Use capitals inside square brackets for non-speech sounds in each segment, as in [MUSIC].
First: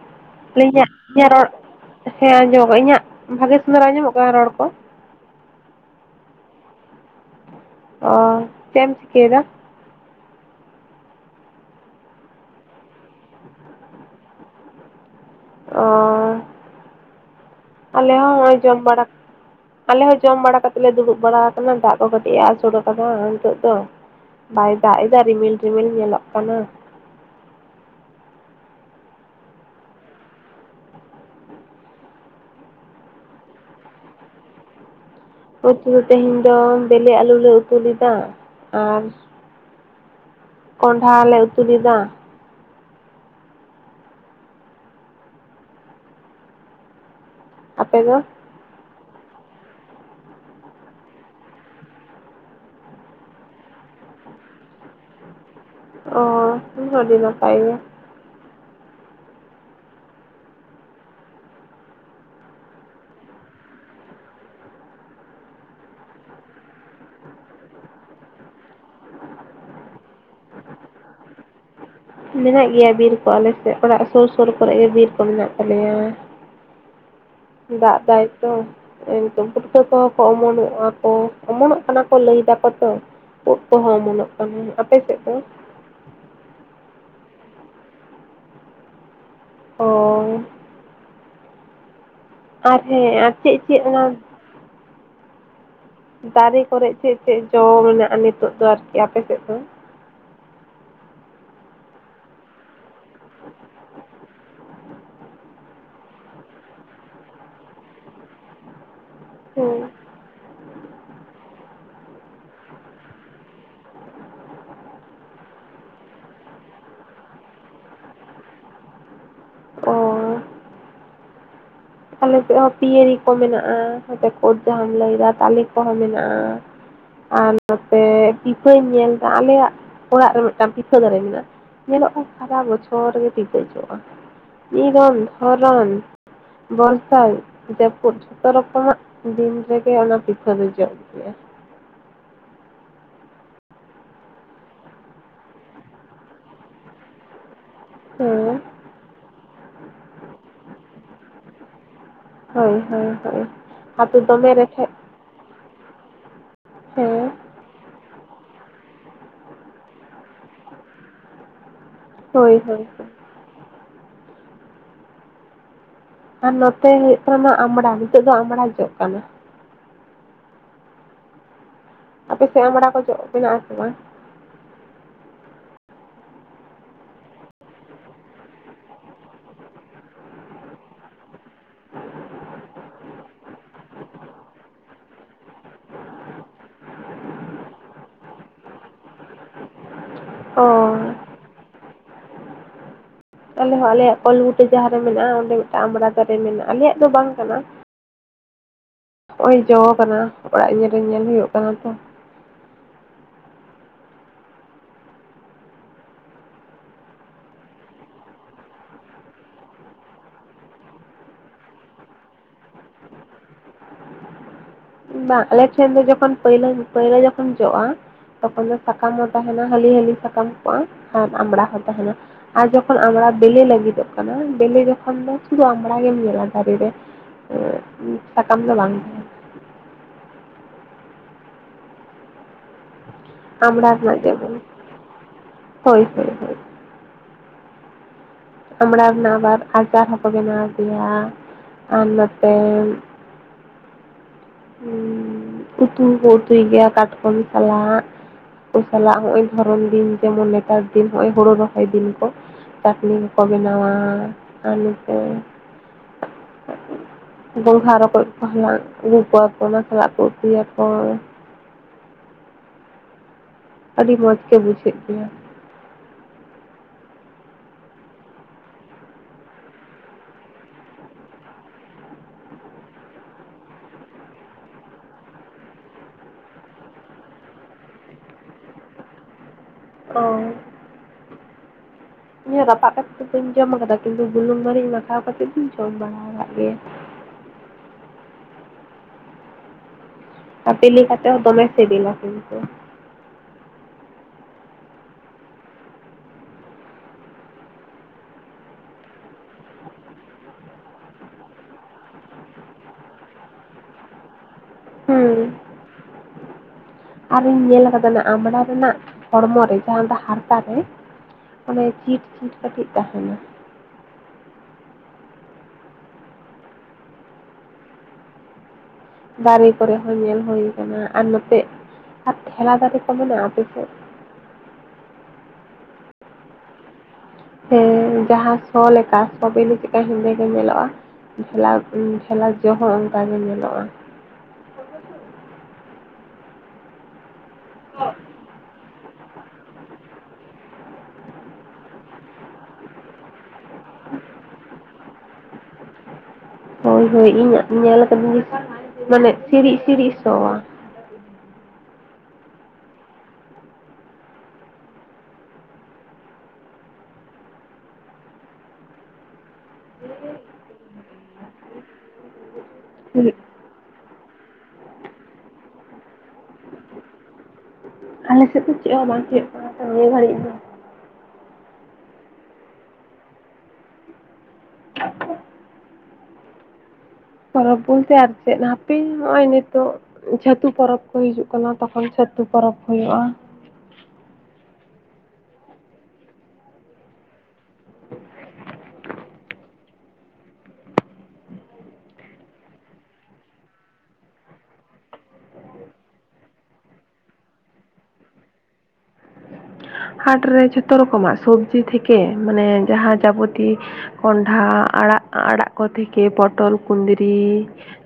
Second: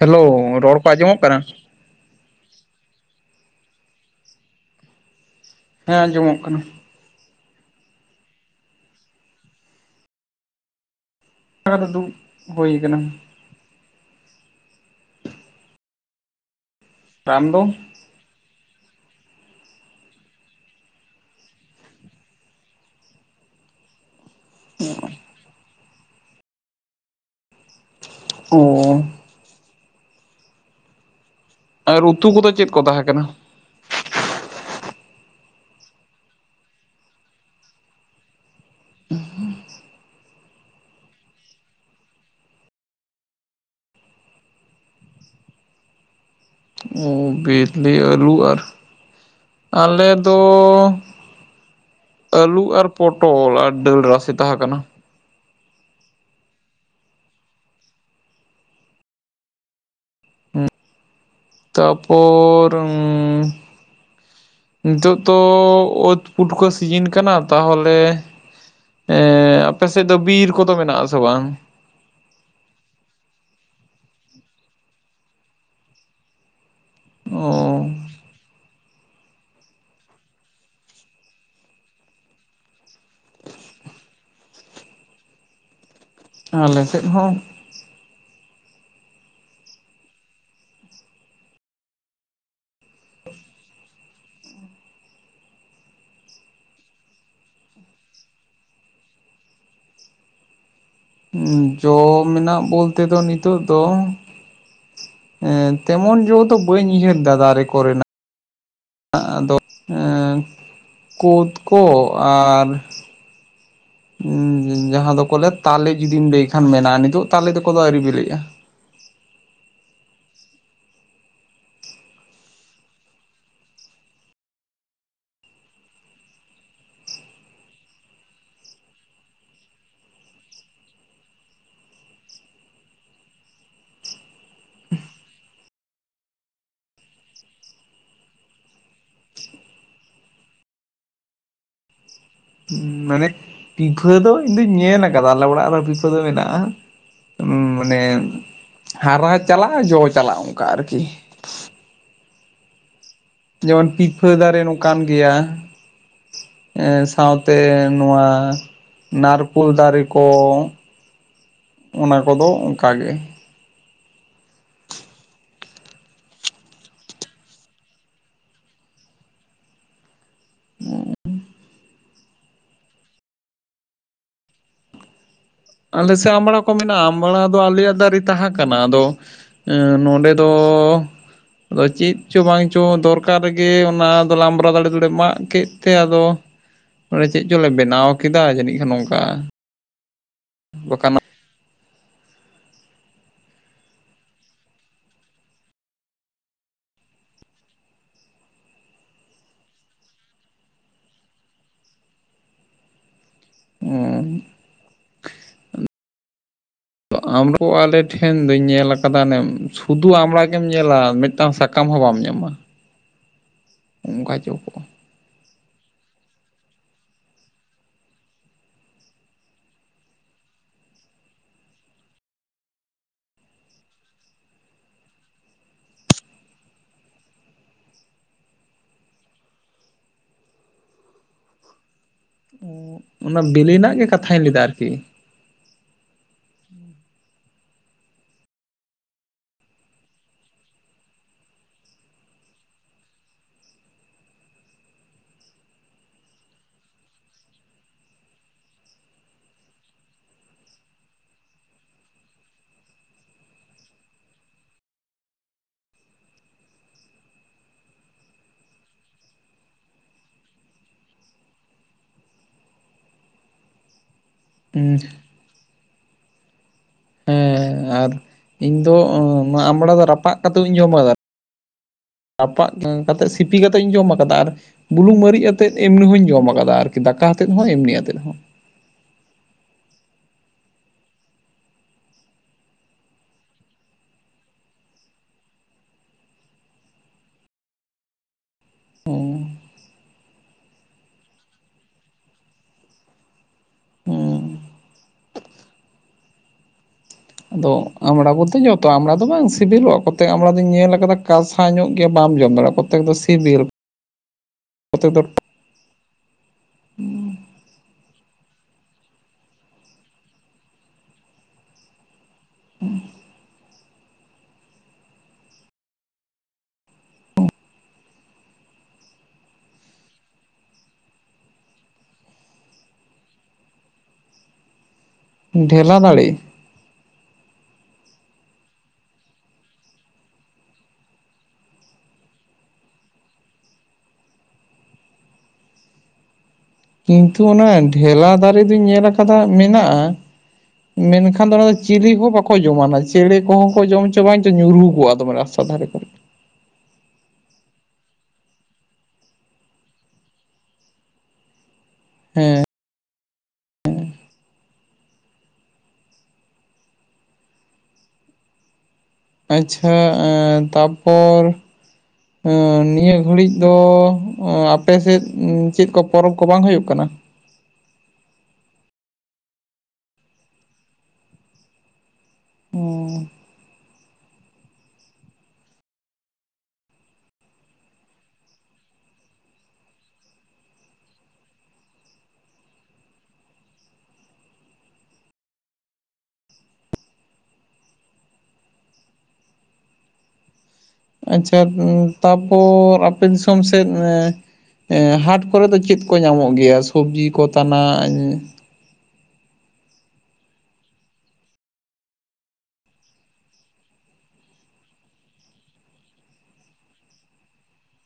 Hello ᱟᱞᱤᱧᱟᱜ ᱤᱧᱟᱹᱜ ᱨᱚᱲ ᱦᱮᱸ ᱟᱸᱡᱚᱢᱚᱜ ᱤᱧᱟᱜ ᱵᱷᱟᱹᱜᱮ ᱥᱮᱸᱫᱽᱨᱟ ᱟᱸᱡᱚᱢᱚᱜ ᱠᱟᱱᱟ ᱨᱚᱲ ᱠᱚ? ᱦᱮᱸ ᱟᱸᱡᱚᱢᱚᱜ ᱠᱟᱱᱟ᱾ ᱚ ᱪᱮᱢ ᱪᱤᱠᱟᱹᱭᱫᱟ? ᱮᱸ ᱟᱫᱚ ᱫᱩ ᱦᱳᱭ ᱠᱟᱱᱟ ᱾ ᱚᱻ ᱨᱟᱢ ᱫᱚ? ᱟᱞᱮ ᱦᱚᱸ ᱦᱚᱸᱜᱼᱚᱭ ᱡᱚᱢ ᱵᱟᱲᱟ᱾ ᱟᱞᱮ ᱦᱚᱸ ᱡᱚᱢ ᱵᱟᱲᱟ ᱠᱟᱛᱮ ᱞᱮ ᱫᱩᱲᱩᱵ ᱵᱟᱲᱟ ᱟᱠᱟᱱᱟ ᱫᱟᱜ ᱠᱚ ᱠᱟᱹᱴᱤᱡ ᱮ ᱟᱥᱩᱨ ᱟᱠᱟᱫᱟ ᱱᱤᱛᱚᱜ ᱫᱚ᱾ ᱵᱟᱭ ᱫᱟᱜ ᱮᱫᱟ ᱨᱤᱢᱤᱞ ᱨᱤᱢᱤᱞ ᱧᱮᱞᱚᱜ ᱠᱟᱱᱟ ᱾ ᱦᱚᱸᱻ ᱟᱨ ᱩᱛᱩ ᱠᱚᱫᱚ ᱪᱮᱫ ᱠᱚ ᱛᱟᱦᱮᱸ ᱠᱟᱱᱟ? ᱩᱛᱩ ᱫᱚ ᱛᱮᱦᱮᱧ ᱫᱚ ᱵᱮᱞᱮ ᱟᱹᱞᱩ ᱞᱮ ᱩᱛᱩ ᱞᱮᱫᱟ ᱟᱨ ᱠᱚᱸᱰᱦᱟ ᱞᱮ ᱩᱛᱩ ᱞᱮᱫᱟ᱾ ᱚ ᱵᱤᱞᱤ ᱟᱯᱮ ᱫᱚ ᱟᱹᱞᱩ ᱟᱨ ᱟᱞᱮ ᱫᱚᱻ ᱟᱹᱞᱩ ᱟᱨ ᱯᱚᱴᱚᱞ ᱟᱨ ᱰᱟᱹᱞ ᱨᱟᱥᱮ ᱛᱟᱦᱮᱸ ᱠᱟᱱᱟ᱾ ᱚ ᱚᱱᱟ ᱦᱚᱸ ᱟᱹᱰᱤ ᱱᱟᱯᱟᱭ ᱜᱮᱭᱟ᱾ ᱩᱜ ᱛᱟᱯᱚᱻᱨ ᱩᱻ ᱱᱤᱛᱚᱜ ᱫᱚ ᱚᱛ ᱯᱩᱴᱠᱟᱹ ᱥᱤᱡᱤᱱ ᱠᱟᱱᱟ ᱛᱟᱦᱚᱞᱮ ᱮᱻ ᱟᱯᱮ ᱥᱮᱫ ᱫᱚ ᱵᱤᱨ ᱠᱚᱫᱚ ᱢᱮᱱᱟᱜ ᱟᱥᱮ ᱵᱟᱝ? ᱢᱮᱱᱟᱜ ᱜᱮᱭᱟ ᱵᱤᱨ ᱠᱚ ᱟᱞᱮ ᱥᱮᱜ ᱚᱲᱟᱜ ᱥᱩᱨ ᱥᱩᱨ ᱠᱚᱨᱮ ᱜᱮ ᱵᱤᱨ ᱠᱚ ᱢᱮᱱᱟᱜ ᱛᱟᱞᱮᱭᱟ᱾ ᱚ ᱫᱟᱜ ᱫᱟᱭ ᱛᱚ᱾ ᱮᱠᱫᱚᱢ ᱯᱩᱴᱠᱟᱹ ᱠᱚᱦᱚᱸ ᱠᱚ ᱚᱢᱚᱱᱚᱜᱼᱟ ᱠᱚ ᱚᱢᱚᱱᱚᱜ ᱠᱟᱱᱟ ᱠᱚ ᱞᱟᱹᱭ ᱫᱟᱠᱚ ᱛᱚ᱾ ᱳᱜ ᱠᱚᱦᱚᱸ ᱚᱢᱚᱱᱚᱜ ᱠᱟᱱᱟ, ᱟᱯᱮ ᱥᱮᱜ ᱫᱚ ᱟᱞᱮ ᱥᱮᱫ ᱦᱚᱸ᱾ ᱦᱳᱭᱻ ᱟᱨ ᱦᱮᱸ ᱟᱨ ᱪᱮᱜ ᱪᱮᱜ ᱚᱱᱟ ᱫᱟᱨᱮ ᱠᱚᱨᱮ ᱪᱮᱜ ᱪᱮᱜ ᱡᱚ ᱢᱮᱱᱟᱜᱼᱟ ᱱᱤᱛᱚᱜ ᱫᱚ ᱟᱨᱠᱤ ᱟᱯᱮᱥᱮᱜ ᱫᱚ? ᱡᱚ ᱢᱮᱱᱟᱜ ᱵᱚᱞᱛᱮ ᱫᱚ ᱱᱤᱛᱚᱜ ᱫᱚ ᱮᱸ ᱛᱮᱢᱚᱱ ᱡᱚ ᱫᱚ ᱵᱟᱹᱧ ᱩᱭᱦᱟᱹᱨ ᱫᱟ ᱫᱟᱨᱮ ᱠᱚᱨᱮᱱᱟᱜ᱾ ᱟᱸᱜ ᱟᱫᱚ ᱦᱮᱸ ᱮᱸ ᱠᱳᱫ ᱠᱚ ᱟᱨᱻ [UNINTELLIGIBLE] ᱩᱸ ᱡᱟᱦᱟᱸ ᱫᱚᱠᱚ ᱞᱟᱹᱭᱟ ᱛᱟᱞᱮ ᱡᱩᱫᱤᱢ ᱞᱟᱹᱭ ᱠᱷᱟᱱ ᱢᱮᱱᱟᱜᱼᱟ ᱱᱤᱛᱚᱜ ᱛᱟᱞᱮ ᱫᱚᱠᱚ ᱫᱚ ᱟᱹᱣᱨᱤ ᱵᱮᱞᱮᱜᱼᱟ᱾ ᱚᱸᱻ ᱟᱞᱮ ᱥᱮᱜ ᱦᱚᱸ ᱯᱤᱭᱟᱹᱨᱤ ᱠᱚ ᱢᱮᱱᱟᱜᱼᱟ, ᱦᱚᱛᱮ ᱠᱳᱛ ᱡᱟᱦᱟᱸᱢ ᱞᱟᱹᱭᱫᱟ ᱛᱟᱞᱮ ᱠᱚᱦᱚᱸ ᱢᱮᱱᱟᱜᱼᱟ᱾ ᱟᱨ ᱱᱚᱛᱮ ᱯᱤᱯᱷᱟᱹᱧ ᱧᱮᱞᱫᱟ ᱟᱞᱮᱭᱟᱜ ᱚᱲᱟᱜ ᱨᱮ ᱢᱤᱫᱴᱟᱝ ᱯᱤᱯᱷᱟᱹ ᱫᱟᱨᱮ ᱢᱮᱱᱟᱜ ᱧᱮᱞᱚᱜᱼᱟ ᱥᱟᱨᱟ ᱵᱚᱪᱷᱚᱨ ᱜᱮ ᱯᱤᱯᱟᱹ ᱡᱚᱜᱼᱟ ᱱᱤᱨᱚᱱ ᱫᱷᱚᱨᱚᱱ᱾ ᱵᱚᱨᱥᱟᱭ ᱡᱟᱹᱯᱩᱫ ᱡᱷᱚᱛᱚ ᱨᱚᱠᱚᱢᱟᱜ ᱫᱤᱱ ᱨᱮᱜᱮ ᱚᱱᱟ ᱯᱤᱯᱷᱟᱹ ᱫᱚ ᱡᱚᱜ ᱜᱮᱭᱟ᱾ ᱩᱸ ᱢᱟᱱᱮ ᱯᱤᱯᱷᱟᱹ ᱫᱚ ᱤᱧ ᱫᱩᱧ ᱧᱮᱞ ᱟᱠᱟᱫᱟ ᱟᱞᱮ ᱚᱲᱟᱜ ᱨᱮ ᱯᱤᱯᱷᱟᱹ ᱫᱚ ᱢᱮᱱᱟᱜᱼᱟ᱾ ᱩᱸ ᱢᱟᱱᱮ ᱦᱮᱸ, ᱦᱟᱨᱟ ᱪᱟᱞᱟᱜᱼᱟ ᱡᱚ ᱪᱟᱞᱟᱜᱼᱟ ᱚᱱᱠᱟ ᱟᱨᱠᱤ᱾ ᱦᱳᱭ ᱦᱳᱭ ᱦᱳᱭ᱾ ᱡᱮᱢᱚᱱ ᱟᱫᱚ ᱯᱤᱯᱷᱟᱹ ᱫᱚᱢᱮ ᱫᱟᱨᱮ ᱨᱮᱸᱜᱮᱡ ᱱᱚᱝᱠᱟᱱ ᱜᱮᱭᱟ ᱮ ᱦᱮᱸ, ᱥᱟᱶᱛᱮ ᱱᱚᱣᱟ ᱱᱟᱨᱠᱳᱞ ᱫᱟᱨᱮ ᱠᱚ ᱚᱱᱟ ᱠᱚᱫᱚ ᱦᱳᱭ ᱦᱳᱭ ᱚᱱᱠᱟ ᱦᱳᱭ᱾ ᱜᱮ᱾ ᱟᱨ ᱱᱚᱛᱮ ᱦᱩᱭᱩᱜ ᱠᱟᱱᱟ ᱚᱱᱟ ᱟᱢᱲᱟ ᱱᱤᱛᱳᱜ ᱫᱚ ᱟᱢᱲᱟ ᱡᱚᱜ ᱠᱟᱱᱟ᱾ ᱚᱻ ᱟᱯᱮ ᱥᱮᱫ ᱟᱢᱲᱟ ᱠᱚ ᱡᱚᱜ ᱢᱮᱱᱟᱜᱼᱟ ᱥᱮ ᱵᱟᱝ? ᱟᱞᱮ ᱥᱮ ᱟᱢᱲᱟ ᱠᱚ ᱢᱮᱱᱟᱜᱼᱟ ᱟᱢᱲᱟ ᱫᱚ ᱟᱞᱮᱭᱟᱜ ᱫᱟᱨᱮ ᱛᱟᱸᱦᱮ ᱠᱟᱱᱟ ᱟᱫᱚ ᱮᱸ ᱱᱚᱰᱮ ᱫᱚ ᱟᱫᱚ ᱪᱮᱫ ᱪᱚ ᱵᱟᱝ ᱪᱚ ᱫᱚᱨᱠᱟᱨ ᱨᱮᱜᱮ ᱚᱱᱟ ᱫᱚ ᱞᱢᱲᱟ ᱫᱟᱲᱮ ᱫᱚᱞᱮ ᱢᱟᱜ ᱠᱮᱫ ᱛᱮ ᱟᱫᱚ ᱮ ᱪᱮᱫ ᱪᱚᱞᱮ ᱵᱮᱱᱟᱣ ᱠᱮᱫᱟ ᱡᱟᱹᱱᱤᱡ ᱠᱷᱟᱱ ᱱᱚᱝᱠᱟ᱾ ᱚ ᱫᱚᱠᱟᱱᱚᱜ ᱟᱞᱮ ᱦᱚᱸ ᱟᱞᱮᱭᱟᱜ ᱠᱚᱞ ᱵᱩᱴᱟᱹ ᱡᱟᱸᱦᱟ ᱨᱮ ᱢᱮᱱᱟᱜᱼᱟ ᱚᱸᱰᱮ ᱢᱤᱫᱴᱟᱝ ᱟᱢᱲᱟ ᱫᱟᱨᱮ ᱢᱮᱱᱟᱜᱼᱟ ᱟᱞᱮᱭᱟᱜ ᱫᱚ ᱵᱟᱝ ᱠᱟᱱᱟ᱾ ᱦᱚᱸᱜᱼᱚᱭ ᱡᱚ ᱠᱟᱱᱟ ᱚᱲᱟᱜ ᱧᱮᱞ ᱨᱮ ᱧᱮᱞ ᱦᱩᱭᱩᱜ ᱠᱟᱱᱟ ᱛᱚ᱾ ᱟᱢᱨᱚ ᱟᱞᱮ ᱴᱷᱮᱱ ᱫᱚᱧ ᱧᱮᱞ ᱟᱠᱟᱫᱟ ᱮᱢ ᱥᱩᱫᱷᱩ ᱟᱢᱲᱟ ᱜᱮᱢ ᱧᱮᱞᱟ ᱢᱤᱫᱴᱟᱝ ᱥᱟ ᱥᱟᱠᱟᱢ ᱦᱚᱸ ᱵᱟᱢ ᱧᱟᱢᱟ᱾ ᱚᱱᱠᱟ ᱡᱚ ᱠᱚᱜᱼᱟ᱾ ᱵᱟᱝ ᱟᱞᱮᱴᱷᱮᱱ ᱫᱚ ᱡᱚᱠᱷᱚᱱ ᱯᱟᱹᱭᱞᱟ ᱯᱟᱹᱭᱞᱟᱹ ᱡᱚᱠᱷᱚᱱ ᱡᱚᱜᱼᱟ᱾ ᱛᱚᱠᱷᱚᱱ ᱫᱚ ᱥᱟᱠᱟᱢ ᱦᱚᱸ ᱛᱟᱸᱦᱮᱱᱟ ᱦᱟᱹᱞᱤ ᱦᱟᱹᱞᱤ ᱥᱟᱠᱟᱢ ᱠᱚᱜᱼᱟ ᱟᱨ ᱟᱢᱲᱟ ᱦᱚᱸ ᱛᱟᱸᱦᱮᱱᱟ᱾ ᱟᱨ ᱡᱚᱠᱷᱚᱱ ᱟᱢᱲᱟ ᱵᱮᱞᱮ ᱞᱟᱹᱜᱤᱫᱚᱜ ᱠᱟᱱᱟ ᱵᱮᱞᱮ ᱡᱚᱠᱷᱚᱱ ᱫᱚ ᱥᱩᱫᱷᱩ ᱟᱢᱲᱟ ᱜᱮᱢ ᱧᱮᱞᱟ ᱫᱟᱨᱮ ᱨᱮ᱾ ᱮ ᱥᱟᱠᱟᱢ ᱫᱚ ᱵᱟᱝ ᱛᱟᱦᱮ᱾ ᱚᱱᱟ ᱵᱮᱞᱮ ᱟᱢᱲᱟ ᱨᱮᱱᱟᱜ ᱜᱮ ᱠᱟᱛᱷᱟᱧ ᱡᱮᱢᱚᱱ ᱞᱟᱹᱭ ᱫᱟ ᱟᱨᱠᱤ᱾ ᱦᱳᱭ ᱦᱳᱭ ᱦᱳᱭ᱾ ᱟᱢᱲᱟ ᱨᱮᱱᱟᱜ ᱟᱵᱟᱨ ᱟᱪᱟᱨ ᱦᱚᱸᱠᱚ ᱵᱮᱱᱟᱣ ᱜᱮᱭᱟ ᱟᱨ ᱱᱚᱛᱮ ᱦᱩᱸ ᱩᱛᱩ ᱦᱚᱸᱠᱚ ᱩᱛᱩᱭ ᱜᱮᱭᱟ ᱠᱟᱴᱠᱚᱢ ᱥᱟᱞᱟᱜ᱾ ᱠᱩ ᱥᱟᱞᱟᱜ ᱱᱚᱜᱼᱚᱭ ᱫᱷᱚᱨᱚᱢ ᱫᱤᱱ ᱡᱮᱢᱚᱱ ᱱᱮᱛᱟᱨ ᱫᱤᱱ ᱦᱚᱸᱜᱼᱚᱭ ᱦᱳᱲᱳ ᱨᱚᱦᱚᱭ ᱫᱤᱱ ᱠᱚ᱾ ᱪᱟᱹᱴᱱᱤ ᱠᱚᱠᱚ ᱵᱮᱱᱟᱣᱟ, ᱟᱨ ᱱᱚᱛᱮ [UNINTELLIGIBLE] ᱜᱚᱸᱜᱷᱟ ᱨᱚᱠᱚᱡ ᱠᱚ ᱦᱟᱞᱟᱝ ᱟᱹᱜᱩ ᱠᱚᱣᱟ ᱠᱚ ᱚᱱᱟ ᱥᱟᱞᱟᱜ ᱠᱚ ᱩᱛᱩᱭᱟᱠᱚ᱾ ᱟᱹᱰᱤ ᱢᱚᱸᱡᱽ ᱜᱮ ᱵᱩᱡᱷᱟᱜ ᱦᱮᱸ ᱜᱮᱭᱟ᱾ ᱦᱮᱸ ᱟᱨ ᱤᱧ ᱫᱚ ᱟᱢᱲᱟ ᱫᱚ ᱨᱟᱯᱟᱜ ᱠᱟᱛᱮ ᱦᱚᱧ ᱡᱚᱢ ᱠᱟᱫᱟ᱾ ᱨᱟᱯᱟᱜ ᱠᱟᱛᱮᱫ ᱥᱤᱯᱤ ᱠᱟᱛᱮᱫ ᱤᱧ ᱡᱚᱢ ᱠᱟᱫᱟ, ᱟᱨ ᱵᱩᱞᱩᱝ ᱢᱟᱹᱨᱤᱪ ᱟᱛᱮᱫ ᱮᱢᱱᱤ ᱦᱚᱧ ᱡᱚᱢ ᱟᱠᱟᱫᱟ ᱟᱨᱠᱤ ᱫᱟᱠᱟ ᱟᱛᱮᱫ ᱦᱚᱸ ᱮᱢᱱᱤ ᱟᱛᱮᱫ ᱦᱚᱸ᱾ ᱦᱳᱭ ᱤᱧᱦᱚ ᱨᱟᱯᱟᱜ ᱠᱟᱛᱮᱫ ᱫᱚ ᱵᱟᱹᱧ ᱡᱚᱢ ᱠᱟᱫᱟ ᱠᱤᱱᱛᱩ ᱵᱩᱞᱩᱝ ᱢᱟᱹᱨᱤᱪ ᱢᱟᱠᱷᱟᱣ ᱠᱟᱛᱮᱜ ᱫᱚᱧ ᱡᱚᱢ ᱵᱟᱲᱟ ᱟᱠᱟᱫ ᱜᱮᱭᱟ᱾ ᱚ ᱵᱮᱞᱮ ᱠᱟᱛᱮ ᱦᱚᱸ ᱫᱚᱢᱮ ᱥᱮᱵᱮᱞᱟ ᱠᱤᱱᱛᱩ᱾ ᱟᱫᱚ ᱟᱢᱲᱟ ᱵᱚᱞᱛᱮ ᱡᱚᱛᱚ ᱟᱢᱵᱽᱲᱟ ᱫᱚ ᱵᱟᱝ ᱥᱤᱵᱤᱞᱚᱜᱼᱟ, ᱠᱚᱛᱮ ᱟᱢᱲᱟ ᱫᱚᱧ ᱧᱮᱞ ᱟᱠᱟᱫᱟ ᱠᱟᱥᱟ ᱧᱚᱜ ᱜᱮᱭᱟ ᱵᱟᱢ ᱡᱚᱢ ᱫᱟᱲᱮᱭᱟᱜᱼᱟ᱾ ᱛᱮᱠ ᱫᱚ ᱥᱮᱵᱮᱞ᱾ ᱦᱩᱸ ᱟᱨᱤᱧ ᱧᱮᱞ ᱠᱟᱫᱟ ᱚᱱᱟ ᱟᱢᱲᱟ ᱨᱮᱱᱟᱜ ᱦᱚᱲᱢᱚ ᱨᱮ ᱡᱟᱸᱦᱟ ᱫᱚ ᱦᱟᱨᱛᱟ ᱨᱮ ᱚᱱᱮ ᱪᱷᱤᱴ ᱪᱷᱤᱴ ᱠᱟᱹᱴᱤᱡ ᱛᱟᱸᱦᱮᱱᱟ᱾ ᱫᱟᱨᱮ ᱠᱚᱨᱮ ᱦᱚᱸ ᱧᱮᱞ ᱦᱳᱭ ᱠᱟᱱᱟ, ᱟᱨ ᱱᱚᱛᱮ ᱟᱨ ᱴᱷᱮᱞᱟ ᱫᱟᱨᱮ ᱠᱚ ᱢᱮᱱᱟᱜᱼᱟ ᱟᱯᱮᱥᱮᱫ? ᱰᱷᱮᱞᱟ ᱫᱟᱲᱮ! ᱦᱮ ᱡᱟᱸᱦᱟ ᱥᱚ ᱞᱮᱠᱟ ᱥᱚ ᱵᱤᱞᱤ ᱪᱤᱠᱟᱹ ᱦᱮᱸᱫᱮ ᱜᱮ ᱧᱮᱞᱚᱜᱼᱟ᱾ ᱴᱷᱮᱞᱟᱣ ᱩ ᱴᱷᱮᱞᱟᱣ ᱡᱚ ᱦᱚ ᱚᱱᱠᱟ ᱜᱮ ᱧᱮᱞᱚᱜᱼᱟ᱾ ᱠᱤᱱᱛᱩ ᱚᱱᱟ ᱰᱷᱮᱞᱟ ᱫᱟᱨᱮ ᱫᱚᱧ ᱧᱮᱞ ᱟᱠ ᱠᱟᱫᱟ ᱢᱤᱱᱟᱜᱼᱟ, ᱢᱮᱱᱠᱷᱟᱱ ᱫᱚ ᱚᱱᱟ ᱪᱤᱞᱤ ᱦᱚᱸ ᱵᱟᱠᱚ ᱚᱠᱚᱭ ᱡᱚᱢᱟ ᱚᱱᱟ ᱪᱮᱬᱮ ᱠᱚᱦᱚᱸ ᱠᱚ ᱡᱚᱢ ᱦᱚ ᱪᱚ ᱵᱟᱝ ᱪᱚ ᱧᱩᱨᱩ ᱠᱚᱜᱼᱟ ᱫᱚᱢᱮ ᱨᱟᱥᱛᱟ ᱫᱷᱟᱨᱮ ᱠᱚᱨᱮ᱾ ᱦᱳᱭ ᱦᱳᱭ ᱤᱧᱟᱹᱜ ᱧᱮᱞ ᱟᱠᱟᱫᱤᱧ ᱢᱟᱱᱮ ᱥᱤᱬᱤᱡ ᱥᱤᱬᱤᱡ ᱥᱚᱸᱣᱟ᱾ ᱦᱮᱸ᱾ ᱟᱪᱪᱷᱟ ᱮᱸ ᱛᱟᱯᱚᱨ ᱟ ᱱᱤᱭᱟᱹ ᱜᱷᱟᱹᱲᱤᱡ ᱫᱚ ᱟᱯᱮ ᱥᱮᱫ ᱪᱮᱫ ᱠᱚ ᱯᱚᱨᱚᱵᱽ ᱠᱚ ᱵᱟᱝ ᱦᱩᱭᱩᱜ ᱠᱟᱱᱟ? ᱟᱞᱮ ᱥᱮᱫ ᱫᱚ ᱪᱮᱫ ᱦᱚᱸ ᱵᱟᱝ ᱦᱩᱭᱩᱜ ᱠᱟᱱᱟ ᱛᱚ ᱱᱤᱭᱟᱹ ᱜᱷᱟᱹᱲᱤᱡ ᱫᱚ᱾ ᱚ᱾ [UNINTELLIGIBLE] ᱯᱚᱨᱚᱵᱽ ᱵᱚᱞᱛᱮ ᱟᱨ ᱪᱮᱫ ᱦᱟᱯᱮ ᱱᱚᱜᱼᱚᱭ ᱱᱤᱛᱚᱜ ᱪᱷᱟᱹᱛᱩ ᱯᱚᱨᱚᱵᱽ ᱠᱚ ᱦᱤᱡᱩᱜ ᱠᱟᱱᱟ ᱛᱚᱠᱷᱚᱱ ᱪᱷᱟᱹᱛᱩ ᱯᱚᱨᱚᱵᱽ ᱦᱩᱭᱩᱜᱼᱟ᱾ ᱟᱪᱪᱷᱟ ᱛᱟᱯᱚᱨ ᱟᱯᱮ ᱫᱤᱥᱚᱢ ᱥᱮᱫ ᱚᱱᱮ ᱮᱸ ᱦᱟᱴ ᱠᱚᱨᱮ ᱫᱚ ᱪᱮᱫ ᱠᱚ ᱧᱟᱢᱚᱜ ᱜᱮᱭᱟ ᱥᱚᱵᱽᱡᱤ ᱠᱚ ᱛᱟᱱᱟᱜ ᱦᱟᱴ ᱨᱮ ᱡᱷᱚᱛᱚ ᱨᱚᱠᱚᱢᱟᱜ ᱥᱚᱵᱽᱡᱤ ᱛᱷᱮᱠᱮ ᱢᱟᱱᱮ ᱡᱟᱸᱦᱟ ᱡᱟᱵᱳᱛᱤ ᱠᱚᱱᱰᱷᱟ ᱟᱲᱟᱜ ᱟᱲᱟᱜ ᱠᱚ ᱛᱷᱮᱠᱮ ᱯᱚᱴᱚᱞ ᱠᱩᱸᱫᱽᱨᱤ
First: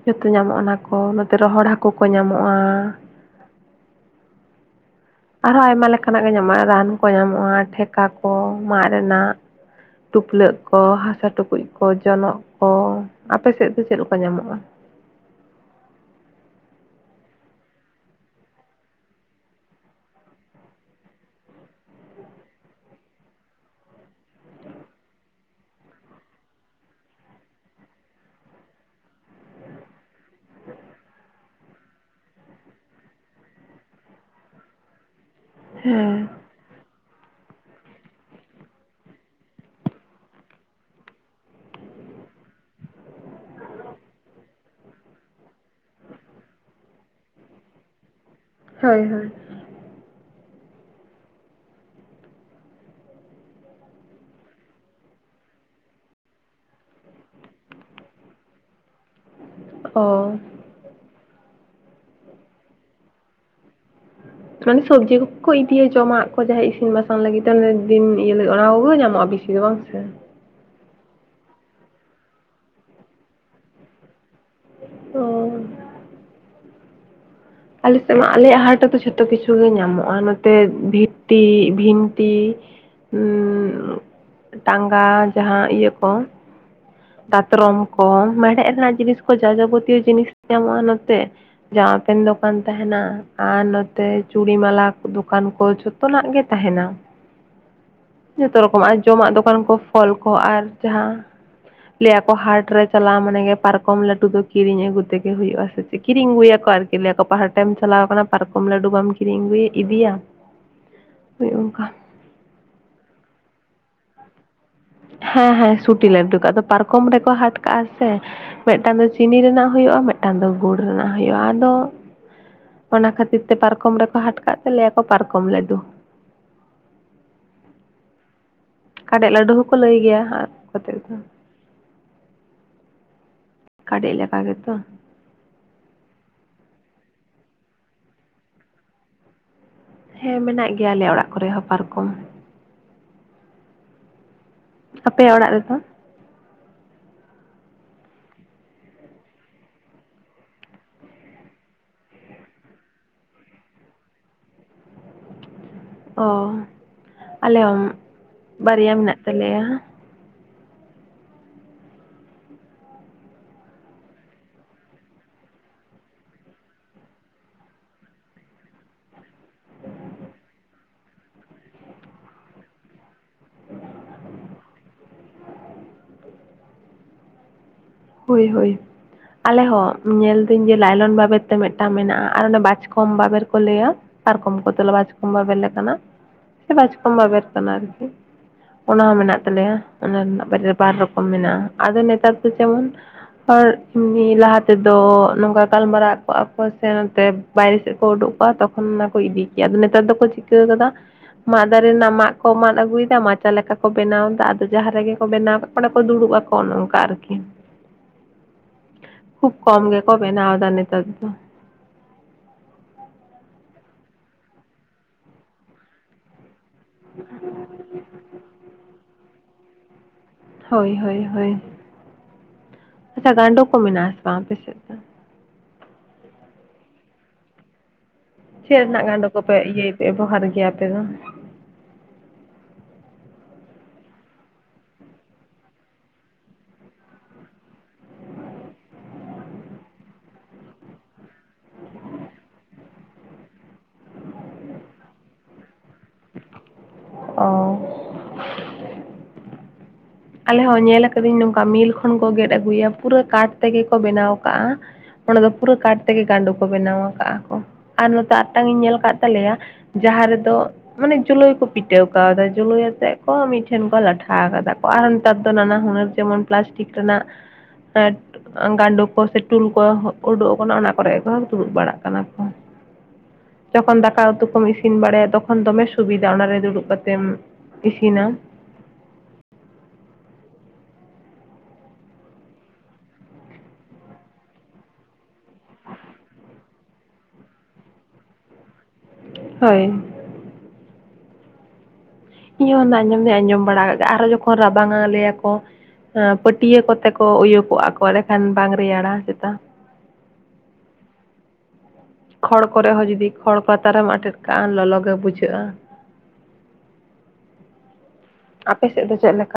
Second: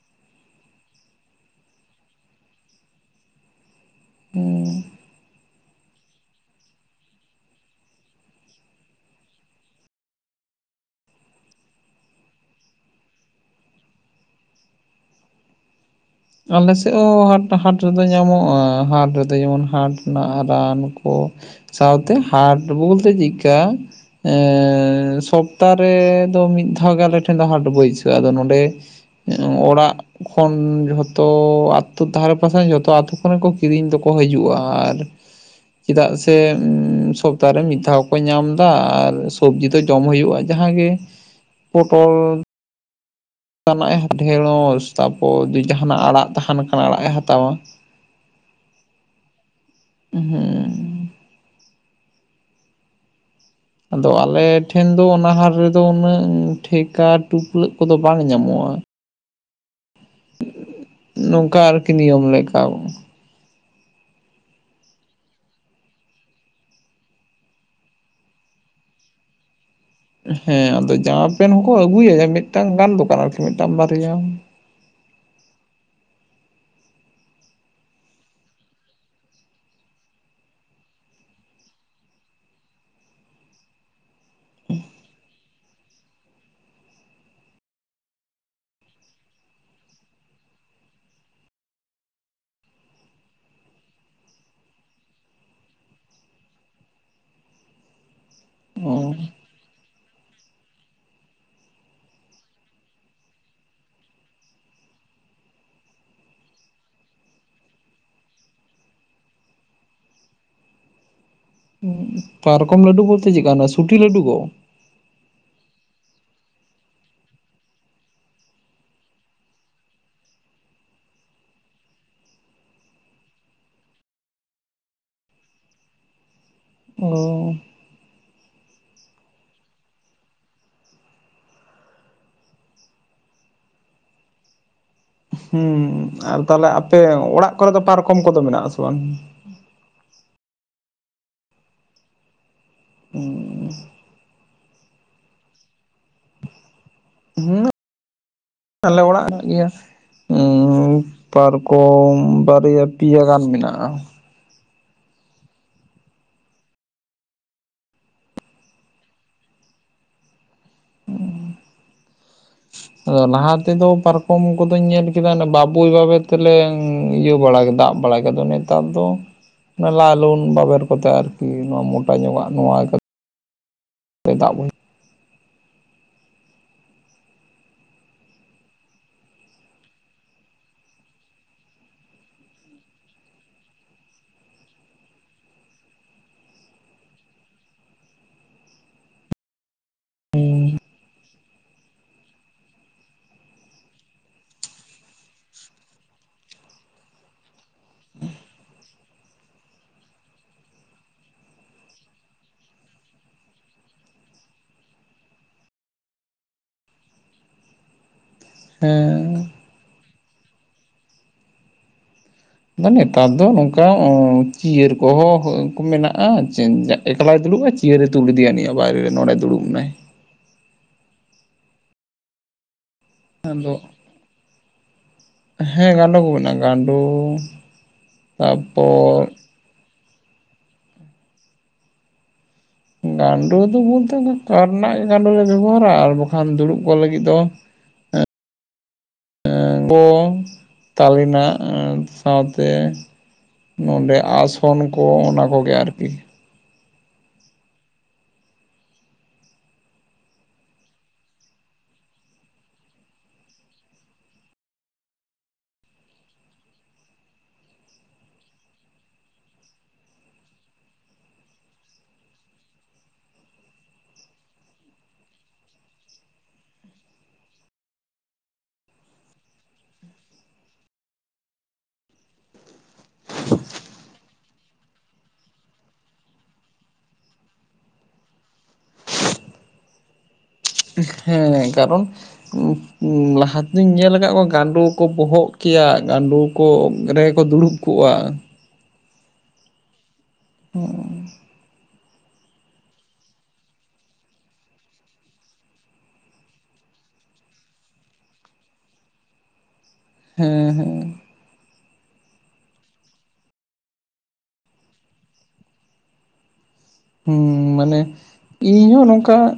ᱡᱷᱚᱛᱚ ᱧᱟᱢᱚᱜᱼᱟ ᱚᱱᱟ ᱠᱚ ᱱᱚᱛᱮ ᱨᱚᱦᱚᱲ ᱦᱟᱹᱠᱩ ᱠᱚ ᱧᱟᱢᱚᱜᱼᱟ᱾ ᱦᱩᱸ᱾ ᱟᱨᱦᱚᱸ ᱟᱭᱢᱟ ᱞᱮᱠᱟᱱᱟᱜ ᱜᱮ ᱧᱟᱢᱚᱜᱼᱟ ᱨᱟᱱ ᱠᱚ ᱧᱟᱢᱚᱜᱼᱟ, ᱴᱷᱮᱠᱟ ᱠᱚ ᱢᱟᱜ ᱨᱮᱱᱟᱜ ᱴᱩᱯᱞᱟᱹᱜ ᱠᱚ ᱦᱟᱥᱟ ᱴᱩᱠᱩᱡ ᱠᱚ ᱡᱚᱱᱚᱜ ᱠᱚ, ᱟᱯᱮ ᱥᱮᱫ ᱫᱚ ᱪᱮᱫ ᱞᱮᱠᱟ ᱧᱟᱢᱚᱜᱼᱟ? ᱟᱞᱮ ᱥᱮᱫ ᱦᱚᱸ ᱦᱟᱴ ᱦᱟᱴ ᱨᱮᱫᱚ ᱧᱟᱢᱚᱜᱼᱟ ᱦᱟᱴ ᱨᱮᱫᱚ ᱡᱮᱢᱚᱱ ᱦᱟᱴ ᱨᱮᱱᱟᱜ ᱨᱟᱱ ᱠᱚ᱾ ᱥᱟᱶᱛᱮ ᱦᱟᱴ ᱵᱳᱞᱛᱮ ᱪᱤᱫᱠᱟ ᱮᱻ ᱥᱚᱯᱛᱟ ᱨᱮ ᱫᱚ ᱢᱤᱫ ᱫᱷᱟᱣ ᱜᱮ ᱟᱞᱮ ᱴᱷᱮᱱ ᱫᱚ ᱦᱟᱴ ᱵᱟᱹᱭᱥᱟᱹᱜᱼᱟ, ᱟᱫᱚ ᱱᱚᱸᱰᱮ ᱚᱲᱟᱜ ᱠᱷᱚᱱ ᱡᱷᱚᱛ ᱛᱚ ᱟᱹᱛᱩ ᱫᱷᱟᱨᱮ ᱯᱟᱥᱮᱱ ᱡᱷᱚᱛᱚ ᱟᱛᱩ ᱠᱚᱨᱮᱱ ᱠᱚ ᱠᱤᱨᱤᱧ ᱫᱚᱠᱚ ᱦᱟᱹᱡᱩᱜᱼᱟ, ᱟᱨ ᱪᱮᱫᱟᱜ ᱦᱮᱸ ᱥᱮ ᱩᱸ ᱥᱚᱯᱛᱟ ᱨᱮ ᱢᱤᱫ ᱫᱷᱟᱣ ᱠᱚ ᱧᱟᱢᱫᱟ ᱟᱨ ᱥᱚᱵᱽᱡᱤ ᱫᱚ ᱡᱚᱢ ᱦᱩᱭᱩᱜᱼᱟ ᱡᱟᱸᱦᱟ ᱜᱮ᱾ ᱯᱚᱴᱚᱞ ᱛᱟᱱᱟᱜ ᱮ ᱰᱷᱮᱸᱲᱚᱥ ᱛᱟᱯᱚᱨ ᱡᱟᱦᱟᱱᱟᱜ ᱟᱲᱟᱜ ᱛᱟᱦᱮᱱ ᱠᱟᱱᱟ ᱟᱲᱟᱜ ᱮ ᱦᱟᱛᱟᱣᱟ᱾ ᱦᱳᱭ ᱦᱳᱭ᱾ ᱩᱸᱦᱩᱸ᱾ ᱟᱫᱚ ᱟᱞᱮ ᱴᱷᱮᱱ ᱫᱚ ᱚᱱᱟ ᱦᱟᱨ ᱨᱮᱫᱚ ᱩᱱᱟᱹᱜ ᱴᱷᱮᱠᱟ ᱴᱩᱯᱞᱟᱹᱜ ᱠᱚᱫᱚ ᱵᱟᱝ ᱧᱟᱢᱚᱜᱼᱟ᱾ ᱚ᱾ ᱱᱚᱝᱠᱟ ᱟᱨᱠᱤ ᱱᱤᱭᱚᱢ ᱞᱮᱠᱟ᱾ ᱢᱟᱱᱮ ᱥᱚᱵᱽᱡᱤ ᱠᱚᱠᱚ ᱤᱫᱤᱭᱟ ᱡᱚᱢᱟᱜ ᱠᱚ ᱡᱟᱦᱟᱸᱭ ᱤᱥᱤᱱ ᱵᱟᱥᱟᱝ ᱞᱟᱹᱜᱤᱫ ᱛᱮ ᱚᱱᱮ ᱫᱤᱱ ᱤᱭᱟᱹ ᱞᱟᱹᱜᱤ ᱚᱱᱟ ᱠᱚᱜᱮ ᱧᱟᱢᱚᱜᱼᱟ ᱵᱤᱥ ᱥᱤ ᱫᱚ ᱵᱟᱝ ᱥᱮ? ᱦᱮᱸ ᱟᱫᱚ ᱡᱟᱢᱟ ᱯᱮᱱ ᱦᱚᱸᱠᱚ ᱟᱹᱜᱩᱭᱮᱟ ᱢᱤᱫᱴᱟᱝ ᱜᱟᱱ ᱫᱳᱠᱟᱱ ᱟᱨᱠᱤ ᱢᱤᱫᱴᱟᱝ ᱵᱟᱨᱭᱟ ᱚᱻ᱾ ᱟᱞᱮ ᱥᱮᱫ ᱢᱟ ᱟᱞᱮᱭᱟᱜ ᱦᱟᱴ ᱨᱮᱫᱚ ᱡᱷᱚᱛᱚ ᱠᱤᱪᱷᱩ ᱜᱮ ᱧᱟᱢᱚᱜᱼᱟ ᱱᱚᱛᱮ ᱵᱷᱤᱛᱤ, ᱵᱷᱤᱱᱛᱤ᱾ ᱩᱸᱜ ᱴᱟᱸᱜᱟ ᱡᱟᱸᱦᱟ ᱤᱭᱟᱹ ᱠᱚ ᱫᱟᱛᱨᱚᱢ ᱠᱚ ᱢᱮᱲᱦᱮᱫ ᱨᱮᱱᱟᱜ ᱡᱤᱱᱤᱥ ᱠᱚ ᱡᱟ ᱡᱟᱵᱳᱛᱤᱭᱚ ᱡᱤᱱᱤᱥ ᱧᱟᱢᱚᱜᱼᱟ ᱱᱚᱛᱮ᱾ ᱡᱟᱢᱟ ᱯᱮᱱ ᱫᱚ ᱠᱟᱱ ᱛᱟᱦᱮᱸᱱᱟ ᱟᱨ ᱱᱚᱛᱮ ᱪᱩᱲᱤ ᱢᱟᱞᱟ ᱠᱚ ᱫᱳᱠᱟᱱ ᱠᱚ ᱡᱷᱚᱛᱚᱱᱟᱜ ᱜᱮ ᱛᱟᱸᱦᱮᱸᱱᱟ᱾ [UNINTELLIGIBLE] ᱡᱚᱛᱚ ᱨᱚᱠᱚᱢᱟᱜ ᱚ ᱡᱚᱢᱟᱜ ᱫᱚᱠᱟᱱ ᱠᱚ ᱯᱷᱚᱞ ᱠᱚ ᱟᱨ ᱡᱟᱦᱟᱸ ᱞᱟᱹᱭᱟᱠᱚ ᱦᱟᱴ ᱨᱮ ᱪᱟᱞᱟᱣ ᱢᱟᱱᱮ ᱜᱮ ᱯᱟᱨᱠᱚᱢ ᱞᱟᱹᱴᱩ ᱫᱚ ᱠᱤᱨᱤᱧ ᱟᱹᱜᱩ ᱛᱮᱜᱮ ᱦᱩᱭᱩᱜ-ᱟ ᱥᱮ᱾ ᱠᱤᱨᱤᱧ ᱟᱹᱜᱩᱭᱟᱠᱚ ᱟᱨᱠᱤ ᱞᱟᱹᱭᱟᱠᱚ ᱯᱟᱦᱴᱮᱢ ᱪᱟᱞᱟᱣ ᱠᱟᱱᱟ ᱯᱟᱨᱠᱚᱢ ᱞᱟᱹᱰᱩ ᱵᱟᱢ ᱠᱤᱨᱤᱧ ᱟᱹᱜᱩ ᱤᱫᱤᱭᱟ ᱦᱳᱭ ᱚᱝᱠᱟ᱾ ᱯᱟᱨᱠᱚᱢ ᱞᱟᱹᱰᱩ ᱵᱚᱞᱛᱮ ᱪᱮᱜ ᱠᱟᱱᱟᱜ ᱥᱩᱴᱤ ᱞᱟᱹᱰᱩ ᱠᱚ? ᱦᱮᱸ ᱦᱮᱸ ᱥᱩᱴᱤ ᱞᱟᱹᱰᱩ ᱠᱚ ᱟᱫᱚ ᱯᱟᱨᱠᱚᱢ ᱨᱮᱠᱚ ᱦᱟᱴ ᱠᱟᱜ-ᱟ ᱥᱮ, ᱢᱤᱜᱴᱟᱝ ᱫᱚ ᱪᱤᱱᱤ ᱨᱮᱱᱟᱜ ᱦᱳᱭᱳᱜ-ᱟ ᱢᱮᱜᱴᱟᱝ ᱫᱚ ᱜᱩᱲ ᱨᱮᱱᱟᱜ ᱦᱩᱭᱩᱜ-ᱟ ᱟᱫᱚ ᱚᱱᱟ ᱠᱷᱟᱹᱛᱤᱨ ᱛᱮ ᱯᱟᱨᱠᱚᱢ ᱨᱮᱠᱚ ᱦᱟᱴ ᱠᱟᱜ ᱛᱟᱞᱮᱭᱟᱠᱚ ᱯᱟᱨᱠᱚᱢ ᱞᱟᱹᱰᱩ ᱚᱸ ᱠᱟᱰᱮᱜ ᱞᱟᱹᱰᱩ ᱦᱚᱸᱠᱚ ᱞᱟᱹᱭ ᱜᱮᱭᱟ ᱟᱨ ᱠᱟᱛᱮᱫᱴᱜ ᱫᱚ ᱠᱟᱸᱰᱮᱜ ᱞᱮᱠᱟ ᱜᱮᱛᱚ᱾ ᱦᱩᱸ ᱟᱨ ᱛᱟᱦᱞᱮ ᱟᱯᱮ ᱚᱲᱟᱜ ᱠᱚᱨᱮ ᱫᱚ ᱯᱟᱨᱠᱚᱢ ᱠᱚᱫᱚ ᱢᱮᱱᱟᱜ ᱟᱥᱮ ᱵᱟᱝ? ᱦᱮᱸ ᱢᱮᱱᱟᱜ ᱜᱮᱭᱟ ᱟᱞᱮᱭᱟᱜ ᱚᱲᱟᱜ ᱠᱚᱨᱮ ᱦᱚᱸ ᱯᱟᱨᱠᱚᱢ᱾ ᱦᱩᱸ ᱟᱯᱮᱭᱟᱜ ᱚᱲᱟᱜ ᱨᱮᱫᱚ? ᱦᱩᱸ ᱟᱞᱮ ᱚᱲᱟᱜ ᱢᱮᱱᱟᱜ ᱜᱮᱭᱟ᱾ ᱩᱸ ᱯᱟᱨᱠᱚᱢ ᱵᱟᱨᱭᱟ ᱯᱮᱭᱟ ᱜᱟᱱ ᱢᱮᱱᱟᱜ-ᱟ᱾ ᱚ ᱟᱞᱮ ᱦᱚᱸ ᱵᱟᱨᱭᱟ ᱢᱮᱱᱟᱜ ᱛᱟᱞᱮᱭᱟ᱾ ᱦᱩᱸ ᱟᱫᱚ ᱞᱟᱦᱟ ᱛᱮᱫᱚ ᱯᱟᱨᱠᱚᱢ ᱠᱚᱫᱚᱧ ᱧᱮᱞ ᱠᱮᱫᱟ ᱵᱟᱵᱩᱭ ᱵᱟᱵᱮᱨ ᱛᱮᱞᱮ ᱤᱭᱟᱹ ᱵᱟᱲᱟ ᱠᱮᱫᱟ ᱫᱟᱵ ᱵᱟᱲᱟ ᱟᱫ ᱫᱚ ᱱᱮᱛᱟᱨ ᱫᱚ ᱞᱟᱭ ᱞᱳᱱ ᱵᱟᱵᱮᱨ ᱠᱚᱛᱮ ᱟᱨᱠᱤ ᱱᱚᱣᱟ ᱢᱚᱴᱟ ᱧᱚᱜᱟᱜ ᱱᱚᱣᱟ ᱠᱟ ᱫᱟᱜ ᱵᱚᱝ ᱦᱳᱭ ᱦᱳᱭ ᱟᱞᱮ ᱦᱚᱸ ᱧᱮᱞ ᱫᱟᱹᱧ ᱡᱮ ᱞᱟᱭᱞᱚᱱ ᱵᱟᱵᱮᱨ ᱛᱮ ᱢᱮᱫᱴᱟᱝ ᱢᱮᱱᱟᱜ-ᱟ ᱟᱨ ᱚᱱᱮ ᱵᱟᱪᱠᱚᱢ ᱵᱟᱵᱮᱨ ᱠᱚ ᱞᱟᱹᱭᱟ ᱯᱟᱨᱠᱚᱢ ᱠᱚ ᱛᱚᱞᱮ ᱵᱟᱪᱠᱚᱢ ᱵᱟᱵᱮᱨ ᱞᱮᱠᱟᱱᱟᱜ ᱵᱟᱪᱠᱚᱢ ᱵᱟᱵᱮᱨ ᱠᱟᱱᱟ ᱟᱨᱠᱤ, ᱚᱱᱟ ᱦᱚᱸ ᱢᱮᱱᱟᱜ ᱛᱟᱞᱮᱭᱟ ᱚᱱᱟ ᱨᱮᱱᱟᱜ ᱵᱟᱨᱭᱟ ᱨᱮ ᱵᱟᱨ ᱨᱚᱠᱚᱢ ᱢᱮᱱᱟᱜ-ᱟ ᱟᱫᱚ ᱱᱮᱛᱟᱨ ᱫᱚ ᱡᱮᱢᱚᱱ [INAUDIBLE] ᱟᱨ ᱱᱤᱭᱟᱹ ᱞᱟᱦᱟ ᱛᱮᱫᱚ ᱱᱚᱝᱠᱟ ᱜᱟᱞᱢᱟᱨᱟᱣ ᱠᱚᱜ-ᱟ ᱠᱚ ᱥᱮ ᱱᱚᱛᱮ ᱵᱟᱭᱨᱮ ᱥᱮᱜ ᱠᱚ ᱩᱰᱩᱠ ᱠᱚᱜ-ᱟ ᱛᱚᱠᱷᱚᱱ ᱚᱱᱟ ᱠᱚ ᱤᱫᱤ ᱠᱮᱭᱟ ᱟᱫᱚ ᱱᱮᱛᱟᱨ ᱫᱚᱠᱚ ᱪᱤᱠᱟᱹ ᱠᱟᱫᱟ? ᱢᱟᱫ ᱫᱟᱨᱮ ᱨᱮᱱᱟᱜ ᱢᱟᱜ ᱠᱚ ᱢᱟᱫ ᱟᱹᱜᱩᱭᱮᱫᱟ ᱢᱟᱪᱟ ᱞᱮᱠᱟ ᱠᱚ ᱵᱮᱱᱟᱣ ᱮᱫᱟ ᱟᱫᱚ ᱡᱟᱦᱟᱸ ᱨᱮᱜᱮ ᱠᱚ ᱵᱮᱱᱟᱣ ᱚᱸᱰᱮ ᱠᱚ ᱫᱩᱲᱩᱵ ᱟᱠᱚ ᱚᱱᱮ ᱚᱝᱠᱟ ᱟᱨᱠᱤ᱾ ᱦᱮᱸ ᱠᱷᱩᱵ ᱠᱚᱢ ᱜᱮᱠᱚ ᱵᱮᱱᱟᱣ ᱫᱟ ᱱᱮᱛᱟᱨ ᱫᱚ᱾ ᱟᱫᱚ ᱱᱮᱛᱟᱨ ᱫᱚ ᱱᱚᱝᱠᱟ ᱪᱤᱭᱟᱹᱨ ᱠᱚᱦᱚᱸ ᱢᱮᱱᱟᱜ-ᱟ ᱮᱠᱞᱟᱭ ᱫᱩᱲᱩᱵ-ᱟ ᱪᱤᱭᱟᱹᱨᱮ ᱛᱩᱞ ᱤᱫᱮᱭᱟ ᱱᱤᱭᱟᱹ ᱵᱟᱭᱨᱮ ᱨᱮ ᱱᱚᱸᱰᱮ ᱫᱩᱲᱩᱵ ᱮᱱᱟᱭ᱾ ᱦᱳᱭ ᱦᱳᱭ ᱟᱪᱪᱷᱟ ᱜᱟᱸᱰᱚ ᱠᱚ ᱟᱫᱚ ᱢᱮᱱᱟᱜ ᱟᱥᱮ ᱵᱟᱝ ᱟᱯᱮᱥᱮᱫ? ᱦᱮᱸ ᱜᱟᱸᱰᱚ ᱠᱚ ᱢᱮᱱᱟᱜ-ᱟ ᱜᱟᱸᱰᱳ ᱪᱮᱜ ᱨᱮᱱᱟᱜ ᱜᱟᱸᱰᱚ ᱛᱟᱨᱯᱚᱨ ᱠᱚᱯᱮ ᱤᱭᱟᱹᱭ ᱯᱮ ᱵᱮᱵᱚᱦᱟᱨ ᱜᱮᱭᱟ ᱟᱯᱮ ᱫᱚ? ᱜᱟᱸᱰᱳ ᱫᱚ ᱵᱚᱞᱛᱮ ᱚᱱᱟ ᱠᱟᱴ ᱨᱮᱱᱟᱜ ᱜᱮ ᱜᱟᱸᱰᱳ ᱞᱮ ᱵᱮᱵᱚᱦᱟᱨ-ᱟ ᱟᱨ ᱵᱟᱠᱷᱟᱱ ᱫᱩᱲᱩᱵ ᱠᱚᱜ ᱞᱟᱹᱜᱤᱫ ᱫᱚ ᱮᱸᱜ ᱮᱸ ᱜᱚᱢ ᱛᱟᱞᱮᱱᱟᱜ ᱟᱸ ᱥᱟᱶᱛᱮ, ᱱᱚᱸᱰᱮ ᱟᱥᱚᱱ ᱠᱚ ᱚᱱᱟ ᱠᱚᱜᱮ ᱟᱨᱠᱤ᱾ ᱚ ᱟᱞᱮ ᱦᱚᱸ ᱧᱮᱞ ᱠᱟᱫᱟᱹᱧ ᱱᱚᱝᱠᱟ ᱢᱤᱞ ᱠᱷᱚᱱ ᱠᱚ ᱜᱮᱫ ᱟᱹᱜᱩᱭᱟ ᱯᱩᱨᱟᱹ ᱠᱟᱴᱷ ᱛᱮᱜᱮ ᱠᱚ ᱵᱮᱱᱟᱣ ᱠᱟᱜ-ᱟ, ᱚᱸᱰᱮ ᱫᱚ ᱯᱩᱨᱟᱹ ᱠᱟᱴ ᱛᱮᱜᱮ ᱜᱟᱸᱰᱳ ᱠᱚ ᱵᱮᱱᱟᱣ ᱟᱠᱟᱫᱼᱟ ᱠᱚ ᱟᱨ ᱱᱚᱛᱮ ᱟᱨᱴᱟᱝ ᱤᱧ ᱧᱮᱞ ᱟᱠᱟᱫ ᱛᱟᱞᱮᱭᱟ ᱡᱟᱦᱟᱸ ᱨᱮᱫᱚ ᱢᱟᱱᱮ ᱡᱳᱞᱳᱭ ᱠᱚ ᱯᱤᱴᱷᱟᱹᱣ ᱠᱟᱣᱫᱟ᱾ ᱡᱳᱞᱳᱭ ᱟᱛᱮᱫ ᱠᱚ ᱢᱤᱫᱴᱷᱮᱱ ᱠᱚ ᱞᱟᱴᱷᱟ ᱠᱟᱫᱟ ᱠᱚ᱾ ᱠᱚ ᱟᱨ ᱦᱚ ᱱᱮᱛᱟᱨ ᱫᱚ ᱱᱟᱱᱟ ᱦᱩᱱᱟᱹᱨ ᱡᱮᱢᱚᱱ ᱯᱞᱟᱥᱴᱤᱠ ᱨᱮᱱᱟᱜ ᱮᱸᱴ ᱜᱟᱸᱰᱳ ᱠᱚ ᱥᱮ ᱴᱩᱞ ᱠᱚ ᱩᱰᱩᱠ ᱟᱠᱟᱱᱟ, ᱚᱱᱟ ᱠᱚᱨᱮ ᱜᱮ ᱠᱚ ᱫᱩᱲᱩᱵ ᱵᱟᱲᱟᱜ ᱠᱟᱱᱟ ᱠᱚ᱾ ᱡᱠᱷᱚᱱ ᱫᱟᱠᱟ ᱩᱛᱩ ᱠᱚᱢ ᱤᱥ ᱤᱥᱤᱱ ᱵᱟᱲᱟᱭᱟ ᱛᱚᱠᱷᱚᱱ ᱫᱚᱢᱮ ᱥᱩᱵᱤᱫᱷᱟ, ᱚᱱᱟᱨᱮ ᱫᱩᱲᱩᱵ ᱠᱟᱛᱮᱢ ᱤᱫᱤᱱᱟ᱾ ᱦᱮᱸ ᱠᱟᱨᱚᱱ ᱩᱸᱯ ᱞᱟᱦᱟ ᱛᱮᱫᱚᱧ ᱧᱮᱞ ᱟᱠᱟᱫ ᱠᱚᱣᱟ, ᱜᱟᱸᱰᱩ ᱠᱚ ᱵᱚᱦᱚᱜ ᱠᱮᱭᱟ, ᱜᱟᱸᱰᱚ ᱠᱚ ᱨᱮᱠᱚ ᱫᱩᱲᱩᱵ ᱠᱚᱜᱼᱟ। ᱦᱳᱭ। ᱦᱩᱸ᱾ ᱤᱧ ᱦᱚᱸ ᱚᱱᱟ ᱟᱸᱡᱚᱢ ᱫᱩᱧ ᱟᱸᱡᱚᱢ ᱵᱟᱲᱟ ᱠᱟᱜᱼᱟ᱾ ᱟᱨᱦᱚ ᱡᱚᱠᱷᱚᱱ ᱨᱟᱵᱟᱝᱟ ᱞᱟᱹᱭᱟ ᱠᱚ ᱮᱸ ᱯᱟᱹᱴᱤᱭᱟᱹ ᱠᱚᱛᱮ ᱠᱚ ᱩᱭᱩ ᱠᱚᱜᱼᱟ ᱠᱚ ᱮᱸᱰᱮ ᱠᱷᱟᱱ ᱵᱟᱝ ᱨᱮᱭᱟᱲᱟ ᱪᱮᱛᱟ। ᱦᱮᱸ ᱦᱮᱸ᱾ ᱠᱷᱚᱲ ᱠᱚᱨᱮ ᱦᱚᱸ ᱡᱩᱫᱤ ᱠᱷᱚᱲ ᱯᱟᱛᱟ ᱨᱮᱢ ᱟᱴᱮᱫ ᱠᱟᱜᱼᱟ ᱞᱚᱞᱚ ᱜᱮ ᱵᱩᱡᱷᱟᱹᱜᱼᱟ। ᱦᱩᱸ᱾ ᱢᱟᱱᱮ, ᱟᱯᱮ ᱤᱧ ᱦᱚᱸ ᱥᱮᱫ ᱫᱚ ᱱᱚᱝᱠᱟ ᱪᱮᱫ ᱞᱮᱠᱟ